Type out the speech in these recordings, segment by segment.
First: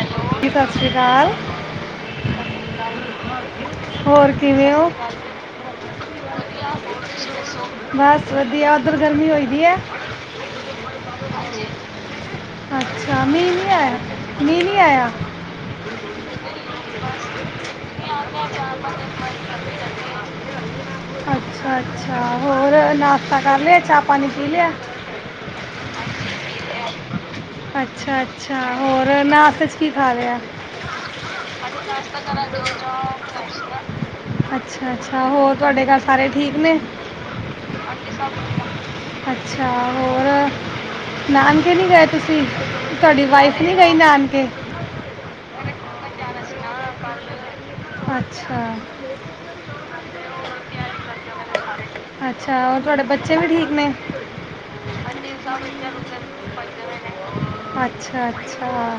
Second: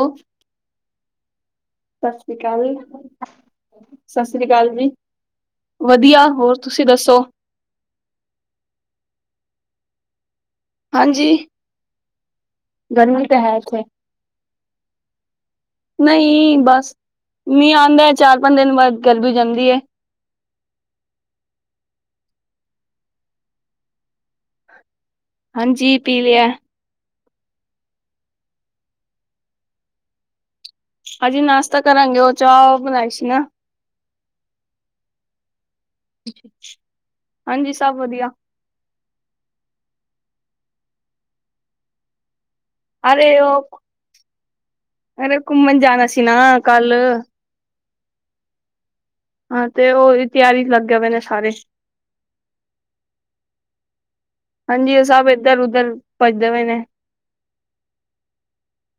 ਓ hello ਸਤਿ ਸ਼੍ਰੀ ਅਕਾਲ। [unintelligible] ਸਤਿ ਸ੍ਰੀ ਅਕਾਲੀ ਸਤਿ ਹੋਰ ਸ੍ਰੀ ਅਕਾਲ ਕਿਵੇਂ ਜੀ ਹੋ ਵਧੀਆ ਹੋਰ ਤੁਸੀਂ ਦੱਸੋ। ਬਸ ਵਧੀਆ ਉਧਰ ਗਰਮੀ ਹੋਈ ਦੀ ਹੈ ਹਾਂਜੀ ਅੱਛਾ ਗਰਮੀ ਤਾਂ ਮੀਂਹ ਹੈ ਨਹੀਂ ਇੱਥੇ। ਆਇਆ ਮੀਂਹ ਨਹੀਂ ਆਇਆ ਨਹੀਂ ਬਸ ਮੀਹ ਆਂਦਾ ਚਾਰ ਪੰਜ ਦਿਨ ਬਾਅਦ ਗਰਮੀ ਜਾਂਦੀ ਐ। ਅੱਛਾ ਅੱਛਾ, ਹੋਰ ਨਾਸ਼ਤਾ ਕਰ ਲਿਆ ਚਾਹ ਪਾਣੀ ਪੀ ਲਿਆ। ਹਾਂਜੀ ਪੀ ਲਿਆ। ਅੱਛਾ ਅੱਛਾ, ਹੋਰ। ਫਿਰ ਨਾਸਤੇ ਚ ਕੀ ਖਾ ਰਿਹਾ। ਹਜੇ ਨਾਸ਼ਤਾ ਕਰਾਂਗੇ ਉਹ ਚਾਹ ਬਣਾਈ ਸੀ ਨਾ ਅੱਛਾ ਅੱਛਾ, ਹੋਰ ਤੁਹਾਡੇ ਘਰ ਸਾਰੇ ਠੀਕ ਨੇ। ਹਾਂਜੀ ਸਭ ਵਧੀਆ। ਅੱਛਾ ਹੋਰ ਨਾਨਕੇ ਨਹੀਂ ਗਏ ਤੁਸੀਂ ਤੁਹਾਡੀ ਅਰੇ ਵਾਈਫ ਨਹੀਂ ਉਹ ਗਈ ਨਾਨਕੇ ਅਰੇ ਘੁੰਮਣ ਜਾਣਾ ਸੀ ਨਾ ਕੱਲ। ਅੱਛਾ। ਹਾਂ, ਤੇ ਉਹਦੀ ਤਿਆਰੀ ਲੱਗੇ ਪਏ ਨੇ ਸਾਰੇ ਅੱਛਾ ਹੋਰ ਤੁਹਾਡੇ ਬੱਚੇ ਵੀ ਠੀਕ ਨੇ ਹਾਂਜੀ ਉਹ ਸਭ ਇੱਧਰ ਉਧਰ ਭੱਜਦੇ ਪਏ ਨੇ। ਹਾਂ,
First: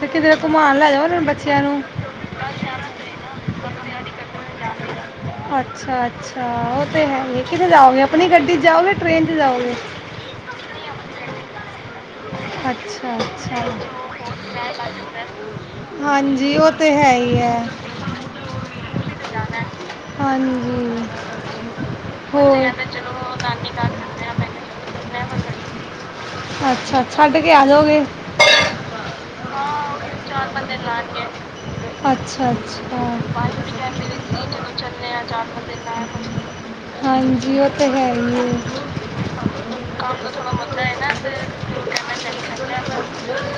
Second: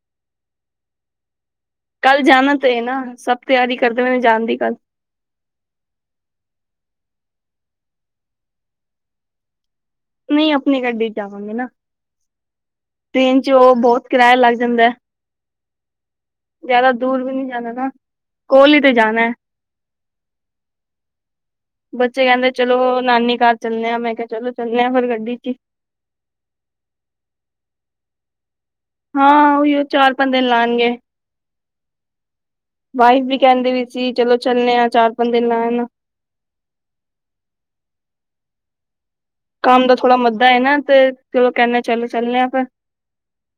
ਤੇ ਕਿੱਧਰੇ ਘੁੰਮਾਣ ਲੈ ਜੋ ਉਹਨਾਂ ਬੱਚਿਆਂ। ਨੂੰ ਕੱਲ ਜਾਣਾ ਤੇ ਐ ਨਾ ਸਭ ਤਿਆਰੀ ਕਰਦੇ ਪਏ ਜਾਣ ਦੀ ਕੱਲ। ਕਿਥੇ ਜਾਓਗੇ ਆਪਣੀ ਗੱਡੀ ਚ ਜਾਓਗੇ ਟ੍ਰੇਨ ਚ ਜਾਓਗੇ। ਨਹੀਂ ਆਪਣੀ ਗੱਡੀ ਜਾਵਾਂਗੇ ਨਾ ਅੱਛਾ ਟ੍ਰੇਨ। ਜੋ ਅੱਛਾ ਬਹੁਤ ਕਿਰਾਇਆ ਲੱਗ ਜਾਂਦਾ ਹਾਂਜੀ ਉਹ ਤੇ ਜ਼ਿਆਦਾ ਹੈ ਦੂਰ ਵੀ ਹੀ ਨਹੀਂ ਹੈ ਜਾਣਾ ਨਾ ਕੋਲ ਹੀ ਤੇ ਜਾਣਾ। ਹਾਂਜੀ ਬੱਚੇ ਕਹਿੰਦੇ ਹੋਰ ਚਲੋ ਨਾਨੀ ਘਰ ਚੱਲਣੇ ਆ ਮੈਂ ਕਿਹਾ ਚਲੋ ਚੱਲਣੇ ਆ ਫਿਰ ਗੱਡੀ ਚ ਹੀ। ਹਾਂ ਉਹੀਓ ਪੰਜ ਦਿਨ ਚਾਰ ਬੰਦੇ ਲਾਣਗੇ ਅੱਛਾ ਅੱਛਾ ਵਾਈਫ ਵੀ ਕਹਿੰਦੀ ਵੀ ਸੀ ਚਲੋ ਚੱਲਣੇ ਆ ਪੰਜ ਚਾਰ ਦਿਨ ਲਾਣ [inaudible] ਹਾਂਜੀ ਉਹ ਤੇ ਹੈ ਹੀ। ਕੰਮ ਦਾ ਥੋੜ੍ਹਾ ਮੰਦਾ ਐ ਨਾ ਤੇ ਚਲੋ ਕਹਿੰਦੇ ਚਲੋ ਚੱਲਣੇ ਆ ਫਿਰ।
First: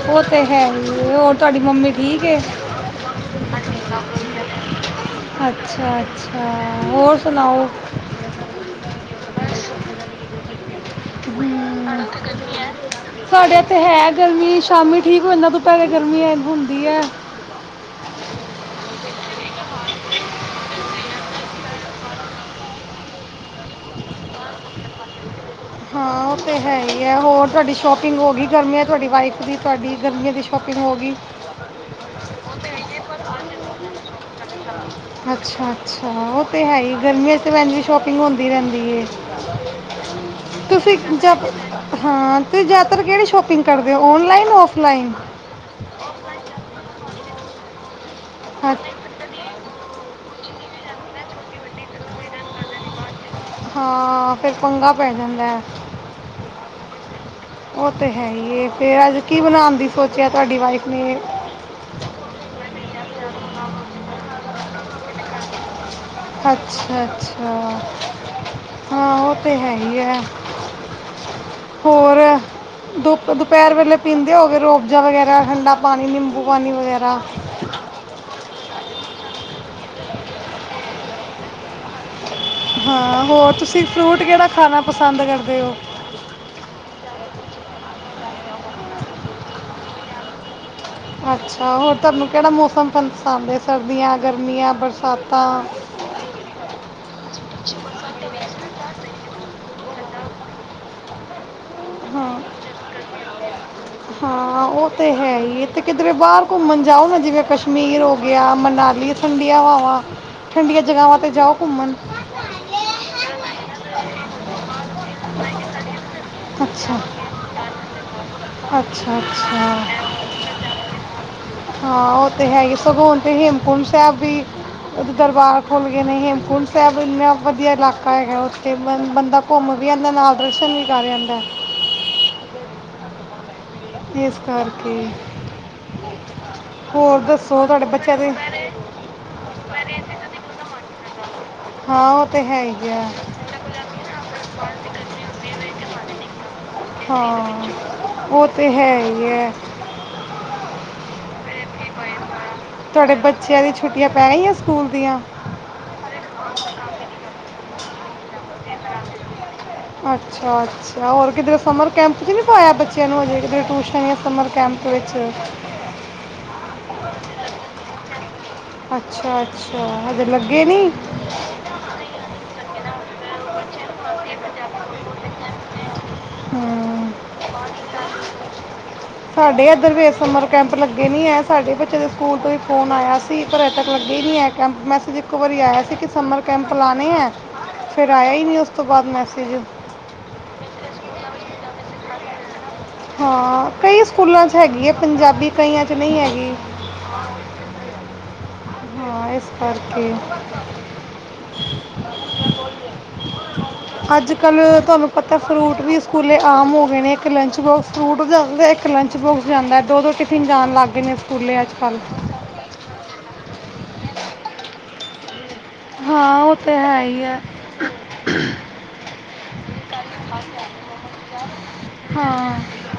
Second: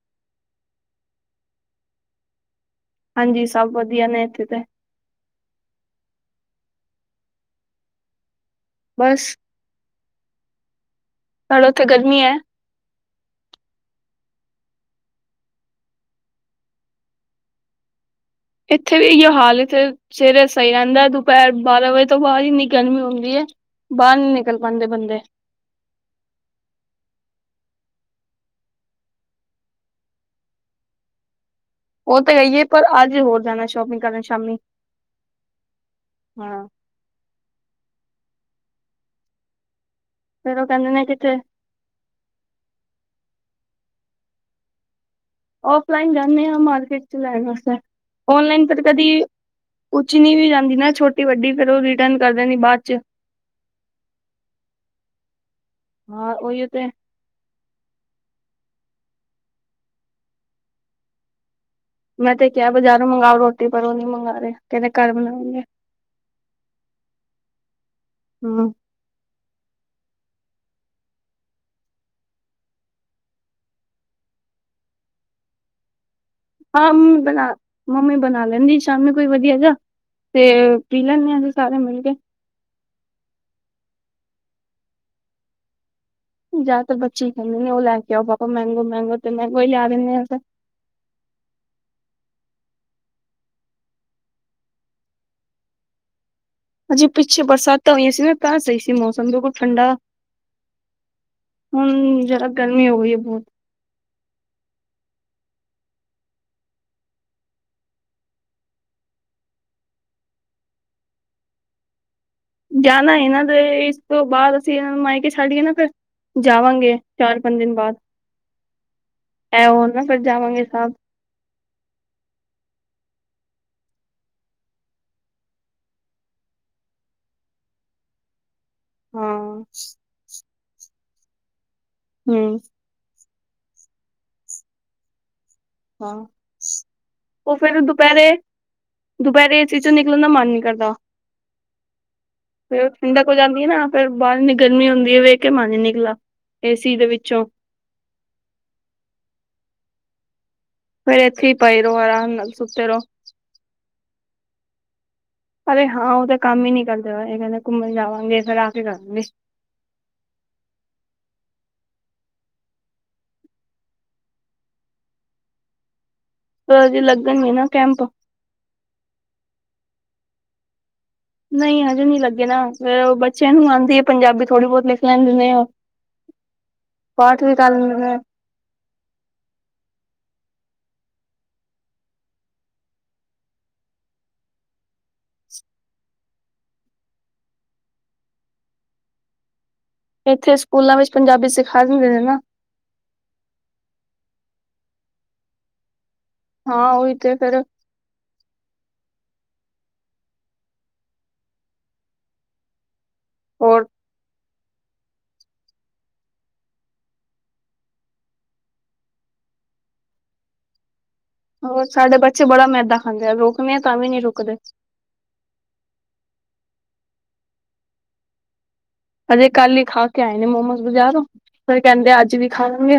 ਉਹ ਤੇ ਹੈ ਹੀ ਹੋਰ ਤੁਹਾਡੀ ਮੰਮੀ ਠੀਕ ਐ। ਹਾਂਜੀ ਸਭ ਵਧੀਆ ਨੇ ਇੱਥੇ ਤੇ ਅੱਛਾ ਅੱਛਾ ਹੋਰ। ਸੁਣਾਓ। ਬਸ [unintelligible] ਸਾਡੇ ਉੱਥੇ ਗਰਮੀ ਹੈ ਤੁਹਾਡੇ ਉੱਥੇ ਹੈ। ਗਰਮੀ ਸ਼ਾਮੀ ਠੀਕ ਹੋ ਜਾਣਾ ਦੁਪਹਿਰੇ ਗਰਮੀ ਹੈ ਹੁੰਦੀ ਹੈ। ਇੱਥੇ ਵੀ ਏਹਿ ਓ ਹਾਲ ਇੱਥੇ ਸਵੇਰੇ ਸਹੀ ਰਹਿੰਦਾ ਦੁਪਹਿਰ ਬਾਰਾਂ ਵਜੇ ਤੋਂ ਬਾਅਦ ਇੰਨੀ ਗਰਮੀ ਹੁੰਦੀ ਹੈ ਬਾਹਰ ਨੀ ਨਿਕਲ ਪਾਉਂਦੇ ਬੰਦੇ ਹਾਂ ਉਹ ਤੇ ਹੈ ਹੀ ਹੈ ਹੋਰ ਤੁਹਾਡੀ। ਸ਼ੋਪਿੰਗ ਹੋ ਗਈ ਗਰਮੀਆਂ ਤੁਹਾਡੀ ਵਾਈਫ ਦੀ ਤੁਹਾਡੀ ਗਰਮੀਆਂ ਦੀ ਸ਼ੋਪਿੰਗ ਹੋ ਗਈ। ਉਹ ਤਾਂ ਹੈਈਏ, ਪਰ ਅੱਜ ਹੋਰ ਜਾਣਾ ਸ਼ੋਪਿੰਗ ਕਰਨ ਸ਼ਾਮੀ, ਅੱਛਾ ਅੱਛਾ ਉਹ ਤੇ ਹਾਂ ਹੈ ਹੀ ਗਰਮੀਆਂ 'ਚ ਤਾਂ ਵੈਸੇ ਵੀ ਸ਼ਾਪਿੰਗ ਹੁੰਦੀ ਰਹਿੰਦੀ ਏ ਫੇਰ ਉਹ ਕਹਿੰਦੇ ਤੁਸੀਂ ਨੇ ਕਿਥੇ ਜਾਂ ਹਾਂ, ਤੁਸੀ ਜਿਆਦਾਤਰ ਕਿਹੜੇ ਸ਼ੋਪ ਬੁਕਿੰਗ ਕਰਦੇ ਓ ਔਨਲਾਈਨ, ਔਫਲਾਈਨ ਔਫਲਾਈਨ ਜਾਂਦੇ ਹਾਂ ਮਾਰਕੀਟ ਲੈ ਦਸ ਔਨਲਾਈਨ ਕਦੀ ਕਦੀ ਅੱਛਾ ਕੁਛ ਨੀ ਵੀ ਜਾਂਦੀ ਨਾ ਛੋਟੀ, ਵੱਡੀ ਫੇਰ ਉਹ ਰਿਟਰਨ ਕਰ ਦੇ ਨੇ ਬਾਅਦ ਚ ਹਾਂ ਫੇਰ ਪੰਗਾ ਪੈ ਜਾਂਦਾ ਹੈ, ਹਾਂ ਉਹੀਓ ਤੇ ਉਹ ਤੇ ਹੈ ਈ ਫੇਰ ਅੱਜ ਕੀ ਬਣਾਉਣ ਦੀ ਸੋਚਿਆ ਤੁਹਾਡੀ ਵਾਈਫ ਨੇ ਮੈਂ ਤੇ ਕਿਹਾ ਬਜ਼ਾਰੋਂ ਮੰਗਾਓ ਰੋਟੀ, ਪਰ ਉਹ ਨਹੀਂ ਮੰਗਾ ਰਹੇ, ਕਹਿੰਦੇ ਘਰ ਬਣਾਉਣਗੇ ਅੱਛਾ -ਅੱਛਾ ਹੂੰ ਹਾਂ ਉਹ ਤੇ ਹੈ ਹੋਰ ਦੋ ਦੁਪਹਿਰ ਵੇਲੇ ਪੀਂਦੇ ਹੋਗੇ ਰੂ ਅਫ਼ਜਾ ਵਗੈਰਾ ਠੰਡਾ ਪਾਣੀ ਨਿੰਬੂ ਪਾਣੀ ਹਾਂ ਵਗੈਰਾ ਮੰਮੀ ਬਣਾ ਮੰਮੀ ਬਣਾ ਲੈਂਦੀ ਸ਼ਾਮੀ, ਕੋਈ ਵਧੀਆ ਜਿਹਾ ਤੇ ਪੀ ਲੈਂਦੇ ਹਾਂ ਅਸੀਂ ਸਾਰੇ ਮਿਲ ਕੇ ਹਾਂ ਹੋਰ ਤੁਸੀਂ ਫਰੂਟ ਕਿਹੜਾ ਖਾਣਾ ਪਸੰਦ ਕਰਦੇ ਹੋ। ਜਾਂ ਤਾਂ ਬੱਚੇ ਹੀ ਖਾਂਦੇ ਨੇ ਉਹ ਲੈ ਕੇ ਆਉ ਪਾਪਾ ਮੈਂਗੋ ਮੈਂਗੋ ਤੇ ਮੈਂਗੋ ਹੀ ਲਿਆ ਦਿੰਦੇ ਆ [unintelligible] ਅੱਛਾ ਹੋਰ ਤੁਹਾਨੂੰ ਕਿਹੜਾ ਮੌਸਮ ਪਸੰਦ ਏ ਸਰਦੀਆਂ, ਗਰਮੀਆਂ, ਬਰਸਾਤਾਂ ਹਜੇ ਪਿੱਛੇ ਬਰਸਾਤਾਂ ਹੋਈਆਂ ਸੀ ਨਾ ਕੱਲ ਸਹੀ ਸੀ ਮੌਸਮ, ਬਿਲਕੁਲ ਠੰਡਾ ਹੁਣ ਹਾਂ ਜਰਾ ਗਰਮੀ ਹੋ ਗਈ ਹੈ ਬਹੁਤ -ਹਾਂ ਉਹ ਤੇ ਹੈ ਈ ਏ ਅਤੇ ਕਿਧਰੇ ਬਾਹਰ ਘੁੰਮਣ ਜਾਓ ਨਾ ਜਿਵੇਂ ਕਸ਼ਮੀਰ ਹੋ ਗਿਆ, ਮਨਾਲੀ ਠੰਡੀਆਂ ਹਵਾਵਾਂ ਠੰਡੀਆਂ ਜਗ੍ਹਾਵਾਂ 'ਤੇ ਜਾਓ ਘੁੰਮਣ ਜਾਣਾ ਇਹਨਾਂ ਦੇ ਇਸ ਤੋਂ ਬਾਅਦ ਅਸੀਂ ਇਹਨਾਂ ਨੂੰ ਮਾਈਕੇ ਛੱਡ ਕੇ ਨਾ ਫਿਰ ਜਾਵਾਂਗੇ ਅੱਛਾ ਚਾਰ ਪੰਜ ਦਿਨ ਬਾਅਦ, ਅੱਛਾ ਐ ਅੱਛਾ ਆਉਣ ਗੇ ਨਾ ਫਿਰ ਜਾਵਾਂਗੇ ਸਬ ਹਾਂ ਉਹ ਤੇ ਹੈਗੇ ਸਗੋਂ ਓਥੇ ਹੇਮਕੁੰਟ ਸਾਹਿਬ ਵੀ ਉਹਦੇ ਦਰਬਾਰ ਖੁੱਲ੍ਹ ਗਏ ਨੇ, ਹੇਮਕੁੰਟ ਸਾਹਿਬ ਇੰਨਾ ਵਧੀਆ ਇਲਾਕਾ ਹੈਗਾ ਉਥੇ ਤੇ ਹਾਂ ਬੰਦਾ, ਘੁੰਮ ਵੀ ਆਂਦਾ ਦਰਸ਼ਨ ਵੀ ਕਰ ਆਂਦਾ ਏ ਹੂੰ ਇਸ ਕਰਕੇ ਹਾਂ ਹੋਰ ਉਹ ਦੱਸੋ ਫੇਰ ਤੁਹਾਡੇ ਬੱਚਿਆਂ ਦੁਪਹਿਰੇ, ਦੇ ਦੁਪਹਿਰੇ ਏ ਸੀ ਚੋਂ ਨਿਕਲਣ ਦਾ ਮਨ ਨੀ ਕਰਦਾ ਹਾਂ ਤੇ ਹੈ ਫਿਰ ਹੀ ਉਹ ਆ ਠੰਡਕ ਹੋ ਜਾਂਦੀ ਹੈ ਨਾ ਫੇਰ ਬਾਹਰ ਗਰਮੀ ਹੁੰਦੀ ਵੇਖ ਕੇ ਮਨ ਨੀ ਨਿਕਲਾ, ਏ ਸੀ ਦੇ ਵਿੱਚੋਂ ਸਹੀ ਹੈ। ਫੇਰ ਇੱਥੇ ਈ ਪਏ ਰਹੋ ਆਰਾਮ ਨਾਲ, ਸੁੱਤੇ ਰਹੋ ਤੁਹਾਡੇ ਬੱਚਿਆਂ ਦੀ ਛੁੱਟੀਆਂ ਪੈ ਗਈਆਂ ਸਕੂਲ ਦੀਆਂ ਅਰੇ ਹਾਂ ਉਹ ਤੇ ਕੰਮ ਹੀ ਨੀ ਕਰਦੇ ਬਏ, ਇਹ ਕਹਿੰਦੇ ਘੁੰਮਣ ਜਾਵਾਂਗੇ ਫਿਰ ਕੇ ਕਰਾਂਗੇ ਅੱਛਾ-ਅੱਛਾ ਹੋਰ ਕਿਧਰੇ ਸਮਰ ਕੈਂਪ ਚ ਨਹੀਂ ਪਾਇਆ ਬੱਚਿਆਂ ਨੂੰ ਹਜੇ? ਕਿੱਧਰੇ ਟਿਊਸ਼ਨ ਜਾਂ ਸਮਰ ਕੈਂਪ ਵਿੱਚ? ਹਜੇ ਲੱਗਣਗੇ ਨਾ ਕੈਂਪ। ਅੱਛਾ ਅੱਛਾ ਹਜੇ ਲੱਗੇ ਨੀਂ? ਨਹੀਂ ਹਜੇ ਨਹੀਂ ਲੱਗੇ ਨਾ, ਫਿਰ ਉਹ ਬ ਬੱਚਿਆਂ ਨੂੰ ਆਉਂਦੀ ਆ ਪੰਜਾਬੀ ਥੋੜੀ ਬਹੁਤ ਲਿਖ ਲੈਂਦੇ ਨੇ ਉਹ, ਹੂੰ ਪਾਠ ਵੀ ਕਰ ਲੈਂਦੇ ਨੇ। ਸਾਡੇ ਇੱਧਰ ਵੀ ਸਮਰ ਕੈਂਪ ਲੱਗੇ ਨਹੀਂ ਹੈ, ਸਾਡੇ ਬੱਚੇਆਂ ਦੇ ਸਕੂਲ ਤੋਂ ਹੀ ਫੋਨ ਆਇਆ ਸੀ, ਪਰ ਅਜੇ ਤੱਕ ਲੱਗੇ ਹੀ ਨਹੀਂ ਹੈ ਕੈਂਪ, ਮੈਸੇਜ ਇੱਕੋ ਵਾਰੀ ਆਇਆ ਸੀ ਕਿ ਸਮਰ ਕੈਂਪ ਲਾਉਣੇ ਹੈ ਫਿਰ ਆਇਆ ਹੀ ਨਹੀਂ ਓਸ ਉਸ ਤੋਂ ਬਾਅਦ ਮੈਸੇਜ। ਇੱਥੇ ਸਕੂਲਾਂ ਵਿੱਚ ਪੰਜਾਬੀ ਸਿਖਾ ਦਿੰਦੇ ਨੇ ਨਾ। ਹਾਂ ਕਈ ਸਕੂਲਾਂ 'ਚ ਹੈਗੀ ਹੈ ਪੰਜਾਬੀ, ਕਈਆਂ ਚ ਨਹੀਂ ਹੈ ਹਾਂ ਉਹੀ ਤੇ ਫਿਰ। ਹਾਂ ਇਸ ਕਰਕੇ ਹੋਰ? ਅੱਜ ਕੱਲ੍ਹ ਤੁਹਾਨੂੰ ਪਤਾ ਫਰੂਟ ਵੀ ਸਕੂਲੇ ਆਮ ਹੋ ਗਏ ਨੇ, ਇੱਕ ਲੰਚ ਬੋਕਸ ਫਰੂਟ ਜਾਂਦਾ ਏ, ਇੱਕ ਲੰਚ ਬੋਕਸ ਜਾਂਦਾ ਏ, ਦੋ-ਦੋ ਟਿਫਿਨ ਜਾਣ ਲੱਗ ਗਏ ਨੇ। ਸਕੂਲੇ ਅੱਜ ਹੋਰ ਸਾਡੇ ਕੱਲ੍ਹ ਬੱਚੇ ਬੜਾ ਮੈਦਾ ਖਾਂਦੇ। ਰੋਕਣੇ ਆ ਤਾਂ ਵੀ ਨੀ ਰੁਕਦੇ। ਹਾਂ ਉਹ ਤੇ ਹੈ ਹੀ ਹੈ। ਹਜੇ ਕੱਲ ਹੀ ਖਾ ਕੇ ਆਏ ਨੇ ਮੋਮੋਜ ਬਾਜ਼ਾਰੋਂ, ਫੇਰ ਕਹਿੰਦੇ ਅੱਜ ਵੀ ਹਾਂ ਖਾਵਾਂਗੇ।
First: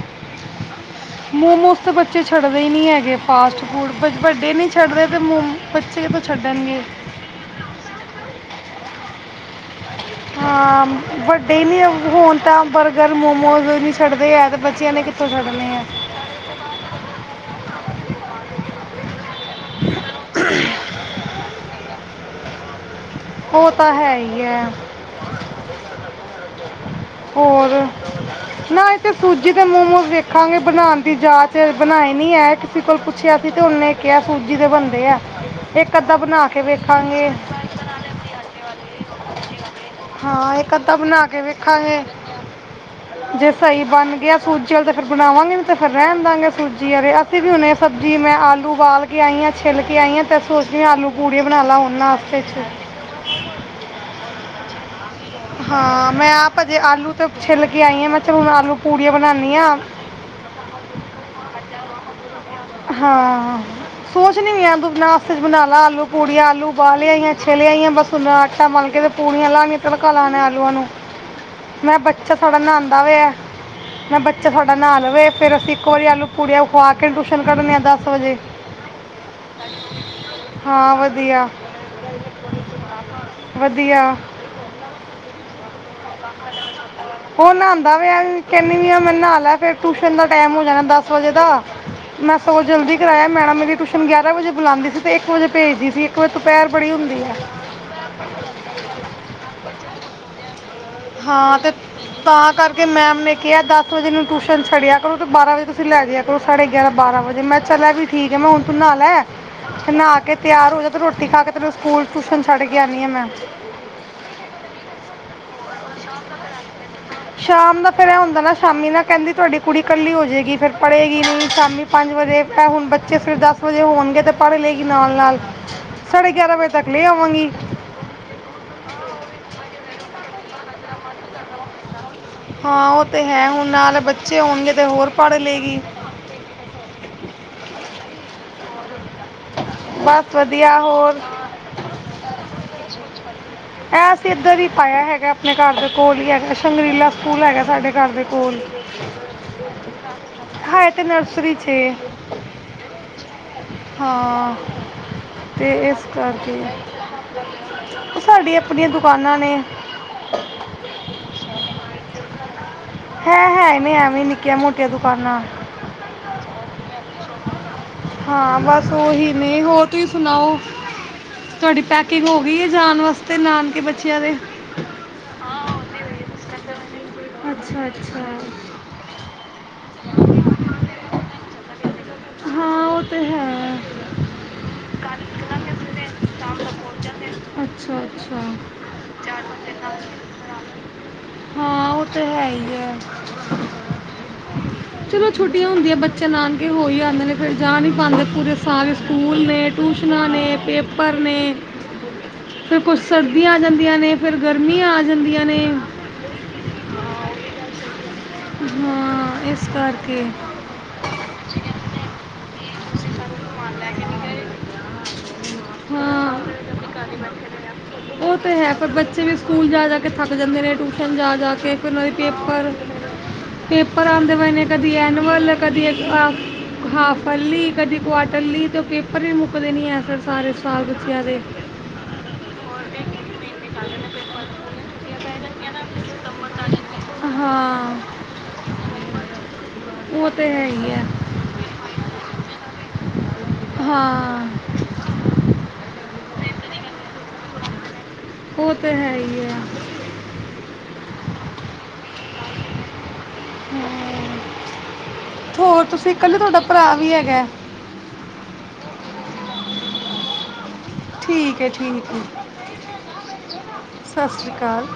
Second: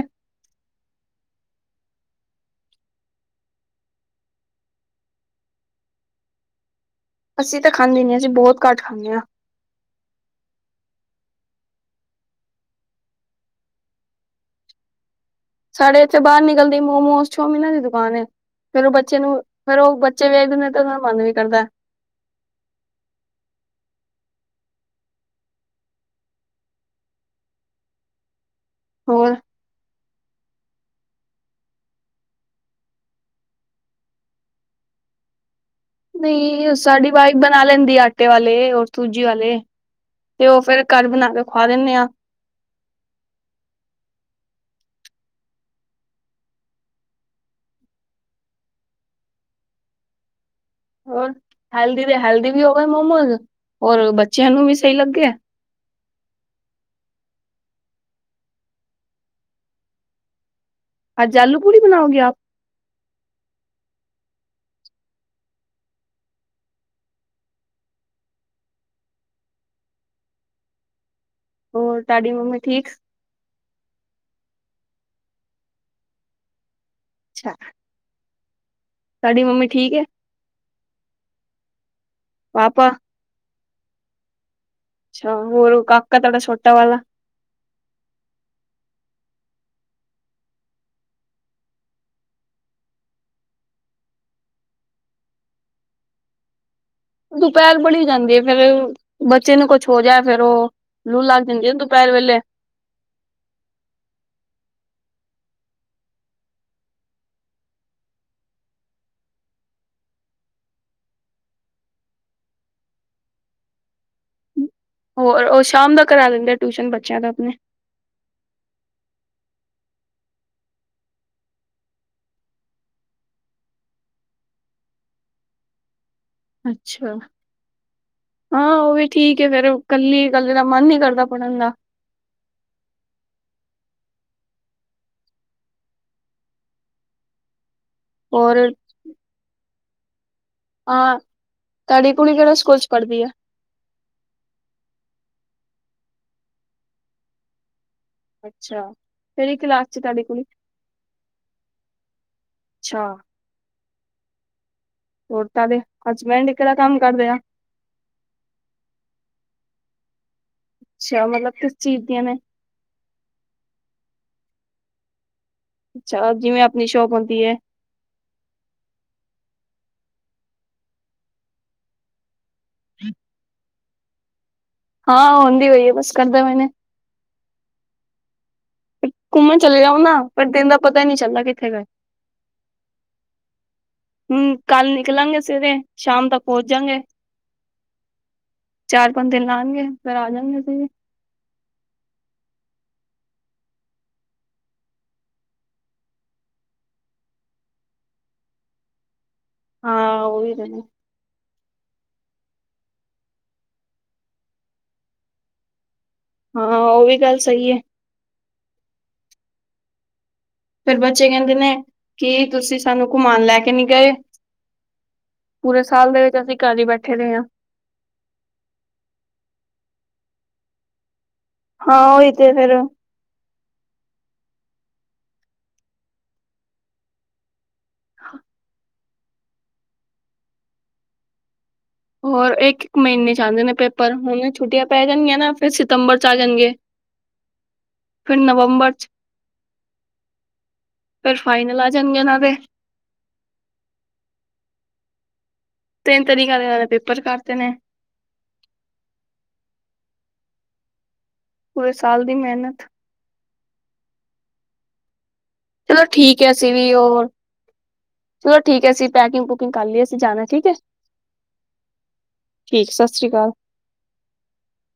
ਛੱਡ ਦੇ ਨਹੀ ਹੈਗੇ ਫਾਸਟ ਫੂਡ, ਵ ਵੱਡੇ ਨੀਂ ਛੱਡਦੇ, ਤੇ ਮੁ ਬੱਚੇ ਕਿਥੋ ਛੱਡਣਗੇ। ਅਸੀਂ ਤਾਂ ਖਾਂਦੇ ਨਹੀਂ ਆ ਜੀ, ਬਹੁਤ ਘੱਟ ਖਾਣੇ ਹਾਂ। ਹਾਂ ਵੱਡੇ ਨੀ ਹੁਣ ਤਾਂ ਬਰਗਰ, ਮੋਮੋਜ਼ ਨੀ ਛੱਡਦੇ ਹੈ ਤੇ ਬੱਚਿਆਂ ਨੇ ਕਿੱਥੋਂ ਛੱਡਣੇ ਆ ਸਾਡੇ ਇੱਥੇ ਬਾਹਰ ਨਿਕਲਦੇ ਹੀ ਮੋਮੋਜ, ਚੋਮਿਨਾ ਦੀ ਦੁਕਾਨ ਏ, ਫੇਰ ਉਹ ਬੱਚੇ ਨੂੰ‌, ਫੇਰ ਉਹ ਬੱਚੇ ਵੇਖਦੇ ਨੇ ਤੇ ਉਹਨਾਂ ਦਾ ਮਨ ਵੀ ਕਰਦਾ ਹੈ। ਗਿਆ, ਹੋਰ? ਨਾ ਇਥੇ ਹੋਰ ਸੂਜੀ ਦੇ ਮੋਮੋਜ ਵੇ ਖਾਂਗੇ ਬਣਾਉਣ ਦੀ ਜਾਚ ਏ, ਬਣਾਈ ਨਹੀਂ ਏ, ਕਿਸੇ ਕੋਲ ਪੁੱਛਿਆ ਸੀ, ਤੇ ਉਹਨੇ ਕਿਹਾ ਸੂਜੀ ਦੇ ਬਣਦੇ ਐ। ਨਹੀਂ, ਸਾਡੀ ਵਾਈਫ਼ ਬਣਾ ਲੈਂਦੀ ਏ ਆਟੇ ਵਾਲੇ ਔਰ ਸੂਜ ਹਾਂ ਇੱਕ ਅੱਧਾ ਬਣਾ ਕੇ ਖਵਾ ਦਿੰਦੇ ਵੇਖਾਂਗੇ, ਆ ਜੇ ਸਹੀ ਬਣ ਗਿਆ ਸੂ ਸੂਜੀ ਵਾਲੇ ਤੇ ਫਿਰ ਬਣਾਵਾਂਗੇ ਵੀ ਤੇ ਫਿਰ ਰਹਿਣ ਦਿਆਂਗੇ ਸੂਜੀ ਆਲੇ, ਅਸੀਂ ਵੀ ਹੁਣੇ ਸਬਜ਼ੀ ਮੈਂ ਆਲੂ ਓਬਾਲ ਕੇ ਆਈ ਹਾਂ, ਛਿੱਲ ਕੇ ਆਈ ਹਾਂ, ਫਿਰ ਸੋ ਕੇ ਆਲੂ ਹੋਰ ਪੂੜੀਆਂ ਬਣਾ ਲਾ ਹੁਣ ਹੈਲਦੀ ਦੇ ਨਾਸ਼ਤੇ ਹੈਲਦੀ ਵੀ ਚ। ਹੋ ਗਏ ਮੋਮੋਜ਼ ਔਰ ਬੱਚਿਆਂ ਨੂੰ ਵੀ ਸਹੀ ਲੱਗੇ ਹਾਂ, ਮੈਂ ਆਪ ਅਜੇ ਆਲੂ ਤੇ ਛਿੱਲ ਕੇ ਆਈ ਹਾਂ, ਮੈਂ ਕਿਹਾ ਚਲ ਹੁਣ ਆਲੂ ਪੂਰੀਆਂ ਬਣਾਉਣੀ ਹਾਂ। ਅੱਜ ਆਲੂ ਪੂੜੀ ਬਣਾਓਗੇ ਆਪ। ਸੋਚ ਰਹੀ ਆ ਨਾਸ਼ਤੇ ਚ ਬਣਾ ਲਾ ਆਲੂ ਪੂੜੀ ਆਲੂ ਉਬਾਲ ਆਈ ਛਿੱਲ ਆਈ ਆਂ ਬ ਮਲਕੇ ਤੇ ਪੁੜੀਆ ਲਾਉਣੀਆਂ ਤੜਕਾ ਲਾਣੇ ਆਲੂਆਂ ਨੂੰ ਮੈਂ ਹੋਰ ਤੁਹਾਡੀ ਬੱਚਾ ਥੋੜਾ ਮੰਮੀ ਠੀਕ ਨਹਾਉਂਦਾ ਪਿਆ ਮੈਂ ਬੱਚਾ ਥੋਡਾ ਬਸ ਨਹਾ ਲਵੇ ਫਿਰ ਅਸੀਂ ਇੱਕੋ ਵਾਰੀ ਆਲੂ ਪੂੜੀਆਂ ਖਆ ਕੇ ਟਿਊਸ਼ਨ ਕੱਢਣੀ ਆ ਦਸ ਵਜੇ। ਸਾਡੀ ਮੰਮੀ ਠੀਕ ਹੈ ਹਾਂ ਵਧੀਆ ਪਾਪਾ? ਵਧੀਆ। ਅੱਛਾ ਹੋਰ। ਕਾਕਾ ਤੁਹਾਡਾ ਛੋਟਾ ਵਾਲਾ ਉਹ ਨਹਾਉਦਾ ਪਿਆ ਕਹਿੰਦੀ ਆ ਮੈਂ ਨਹਾ ਲੈ ਫਿਰ ਟਿਊਸ਼ਨ ਦਾ ਟਾਈਮ ਹੋ ਜਾਣਾ ਦਸ ਵਜੇ ਦਾ ਮੈਂ ਸਗੋ ਜਲਦੀ ਕਰਵਾਇਆ ਮੈਡਮ ਮੇਰੀ ਟਿਊਸ਼ਨ ਗਿਆਰਾਂ ਵਜੇ ਬੁਲਾਉਂਦੀ ਸੀ ਤੇ ਇੱਕ ਵਜੇ ਭੇਜਦੀ ਸੀ ਇੱਕ ਵਜੇ ਦੁਪਹਿਰ ਬੜੀ ਹੁੰਦੀ ਹੈ ਦੁਪਹਿਰ ਬੜੀ ਜਾਂਦੀ ਹੈ ਫੇਰ ਬੱਚੇ ਨੂੰ ਕੁੱਛ ਹੋ ਜਾਏ ਫੇਰ ਉਹ ਲੂ ਲੱਗ ਹਾਂ ਜਾਂਦੀ ਤੇ ਹੈ ਦੁਪਹਿਰ ਵੇਲੇ ਤਾਂ ਕਰਕੇ ਮੈਮ ਨੇ ਕਿਹਾ ਦਸ ਵਜੇ ਨੂੰ ਟਿਊਸ਼ਨ ਛੱਡਿਆ ਕਰ। ਬਾਰਾਂ ਵਜੇ ਤੁਸੀਂ ਲੈ ਜਾਇਆ ਕਰੋ ਸਾਢੇ ਗਿਆਰਾਂ ਬਾਰਾਂ ਵਜੇ ਮੈਂ ਚਲਿਆ ਵੀ ਠੀਕ ਆ ਮੈਂ ਹੁਣ ਤੂੰ ਨਹਾ ਲੈ ਤੇ ਨਹਾ ਕੇ ਤਿਆਰ ਹੋ ਜਾ ਤੇ ਰੋਟੀ ਖਾ ਕੇ ਤੈਨੂੰ ਸਕੂਲ ਟਿਊਸ਼ਨ ਛੱਡ ਕੇ ਆਉਨੀ ਆ ਮੈ। ਹੋਰ ਉਹ ਸ਼ਾਮ ਦਾ ਕਰਾ ਦਿੰਦੇ ਟਿਊਸ਼ਨ ਬੱਚਿਆਂ ਦਾ ਆਪਣੇ ਸ਼ਾਮ ਦਾ ਫਿਰ ਇਹ ਹੁੰਦਾ ਨਾ ਸ਼ਾਮੀ ਨਾ ਕਹਿੰਦੀ ਤੁਹਾਡੀ ਕੁੜੀ ਇਕੱਲੀ ਹੋ ਜਾਵੇਗੀ ਫਿਰ ਪੜ੍ਹੇਗੀ ਨਹੀਂ ਸ਼ਾਮੀ ਪੰਜ ਵਜੇ ਹੁਣ ਬੱਚੇ ਫਿਰ ਦਸ ਵਜੇ ਹੋਣਗੇ ਅਤੇ ਪੜ੍ਹ ਲਏਗੀ ਨਾਲ ਨਾਲ ਵਜੇ ਤੱਕ ਲੈ ਅੱਛਾ ਆਵਾਂਗੀ ਹਾਂ ਉਹ ਵੀ ਠੀਕ ਹੈ ਫੇਰ ਕੱਲੀ ਕੱਲੇ ਦਾ ਮਨ ਨੀ ਕਰਦਾ ਪੜ੍ਹਨ ਦਾ। ਨਾਲੇ ਬੱਚੇ ਹੋਣਗੇ ਤੇ ਹੋਰ ਪੜ੍ਹ ਲਏਗੀ। ਹੋਰ? ਬਸ। ਵਧੀਆ ਹਾਂ ਹੋਰ ਤੁਹਾਡੀ ਕੁੜੀ ਕਿਹੜਾ ਸਕੂਲ ਚ ਪੜ੍ਹਦੀ ਹੈ ਐ ਅਸੀਂ ਇਧਰ ਵੀ ਪਾਇਆ ਹੈਗਾ। ਆਪਣੇ ਘਰ ਦੇ ਕੋਲ ਹੀ ਹੈਗਾ ਸੰਗਰੀਲਾ ਸਕੂਲ ਹੈਗਾ ਸਾਡੇ ਘਰ ਦੇ ਕੋਲ ਅੱਛਾ ਕਿਹੜੀ ਕਲਾਸ ਚ ਤੁਹਾਡੀ ਕੁੜੀ ਹੈ ਤੇ ਨਰਸਰੀ ਚ ਅੱਛਾ ਹਾਂ। ਔਰਤਾਂ ਤੇ ਦੇ ਇਸ ਹਸਬੈਂਡ ਕਰਕੇ ਕਿਹੜਾ ਕੰਮ ਕਰਦੇ ਆ ਉਹ ਸਾਡੀਆਂ ਆਪਣੀਆਂ ਦੁਕਾਨਾਂ ਨੇ [unintelligible] ਅੱਛਾ ਮਤਲਬ ਕਿਸ ਚੀਜ਼ ਦੀਆਂ ਨੇ ਇਹ ਹੈ ਨੀਐਵੇ ਨਿੱਕੀਆਂ ਮੋਟੀਆਂ ਦੁਕਾਨਾ- ਅੱਛਾ ਜਿਵੇਂ ਆਪਣੀ ਸ਼ੌਪ ਹੁੰਦੀ ਹੈ। ਨਹੀਂ ਹੋਰ ਤੁਸੀਂ ਸੁਣਾਓ ਤੁਹਾਡੀ ਪੈਕਿੰਗ ਹੋ ਵੀ ਜਾਣ ਵਾਸਤੇ ਨਾਨਕੇ ਬੱਚੇ [unintelligible] ਹਾਂ ਹੁੰਦੀ ਹੋਈ ਹੈ ਬਸ ਕਰਦਾ ਮੈਨੇ ਅੱਛਾ ਅੱਛਾ ਘੁੰਮਣ ਚਲੇ ਜਾਉ ਨਾ ਪਰ ਦਿਨ ਦਾ ਪਤਾ ਹੀ ਨਹੀਂ ਚੱਲਦਾ ਕਿੱਥੇ ਗਏ ਹਾਂ ਉਹ ਤੇ ਹੈ ਹਮ ਕੱਲ ਨਿਕਲਾਂਗੇ ਸਵੇਰੇ ਸ਼ਾਮ ਤੱਕ ਪਹੁੰਚ ਜਾਗੇ ਅੱਛਾ ਅੱਛਾ ਚਾਰ ਪੰਜ ਦਿਨ ਲਾਉਣਗੇ ਫਿਰ ਆ ਜਾਗੇ ਅਸੀ ਵੀ ਹਾਂ ਉਹ ਤੇ ਹੈ ਹੀ ਹੈ ਚਲੋ ਛੁੱਟੀਆਂ ਹੁੰਦੀਆਂ ਬੱਚੇ ਨਾਨਕੇ ਹੋ ਹੀ ਆਉਦੇ ਨੇ ਫਿਰ ਜਾ ਨਹੀਂ ਪਾਉਂਦੇ ਪੂਰੇ ਸਾਰੇ ਸਕੂਲ ਨੇ ਹਾਂ ਟਿਊਸ਼ਨਾਂ ਉਹ ਵੀ ਨੇ ਗੱਲ ਪੇਪਰ ਨੇ ਫਿਰ ਕੁਝ ਸਰਦੀਆਂ ਆ ਜਾਂਦੀਆਂ ਨੇ ਫਿਰ ਗਰਮੀਆਂ ਆ ਜਾਂਦੀਆਂ ਨੇ ਹਾਂ ਉਹ ਵੀ ਗੱਲ ਸਹੀ ਹੈ ਹਾਂ ਇਸ ਕਰਕੇ ਫੇਿਰ ਬੱਚੇ ਕਹਿੰਦੇ ਨੇ ਕੀ ਤੁਸੀਂ ਸਾਨੂੰ ਘੁਮਾਉਣ ਲੈ ਕੇ ਨੀ ਗਏ ਪੂਰੇ ਸਾਲ ਦੇ ਵਿੱਚ ਹਾਂ ਅਸੀਂ ਘਰ ਹੀ ਬੈਠੇ ਰਹੇ ਹਾਂ ਉਹ ਤੇ ਹੈ ਪਰ ਬੱਚੇ ਵੀ ਸਕੂਲ ਜਾ ਜਾ ਥੱਕ ਜਾਂਦੇ ਨੇ ਟਿਊਸ਼ਨ ਜਾ ਜਾ ਕੇ ਫਿਰ ਉਹ ਦੇ ਹਾਂ ਉਹੀ ਤੇ ਪੇਪਰ ਫੇਰ ਪੇਪਰ ਆਉਦੇ ਬਜਣੇ ਕਦੀ ਐਨੂਅਲ ਕਦੀ ਹਾਫਰਲੀ ਕਦੀ ਕੁ ਇਕੱਲੀ ਤਾਂ ਉਹ ਪੇਪਰ ਵੀ ਮੁੱਕਦੇ ਨਹੀਂ ਹੈ ਫਿਰ ਸਾਰੇ ਸਾਲ ਬੱਚਿਆ ਦੇ ਹੋਰ ਇੱਕ ਇੱਕ ਮਹੀਨੇ ਚ ਆਉਂਦੇ ਨੇ ਪੇਪਰ ਹੁਣ ਛੁੱਟੀਆਂ ਪੈ ਜਾਣਗੀਆਂ ਨਾ ਫਿਰ ਸਤੰਬਰ ਚ ਆ ਜਾਣਗੇ ਹਾਂ ਫਿਰ ਨਵੰਬਰ ਚ ਉਹ ਤੇ ਹੈ ਹੀ ਹੈ ਫਿਰ ਫਾਈਨਲ ਆ ਜਾਣਗੇ ਨਾ ਦੇ ਹਾਂ ਤਿੰਨ ਤਰੀਕੇ ਦੇ ਪੇਪਰ ਕਰਦੇ ਨੇ ਉਹ ਤੇ ਹੈ ਹੀ ਹੈ ਪੂਰੇ ਸਾਲ ਦੀ ਮਿਹਨਤ ਹਮ ਹੋਰ ਚਲੋ ਤੁਸੀਂ ਇਕੱਲੇ ਠੀਕ ਐ ਤੁਹਾਡਾ ਅਸੀਂ ਭਰਾ ਵੀ ਹੋਰ ਹੈਗਾ ਚਲੋ ਠੀਕ ਹੈ ਅਸੀਂ ਪੈਕਿੰਗ ਪੁੂਕਿੰਗ ਕਰ ਲਈਏ ਅਸੀਂ ਜਾਣਾ ਠੀਕ ਹੈ ਠੀਕ ਹੈ ਠੀਕ ਹੈ ਠੀਕ ਸਤਿ ਸ੍ਰੀ ਅਕਾਲ ਸਤਿ ਸ਼੍ਰੀ ਅਕਾਲ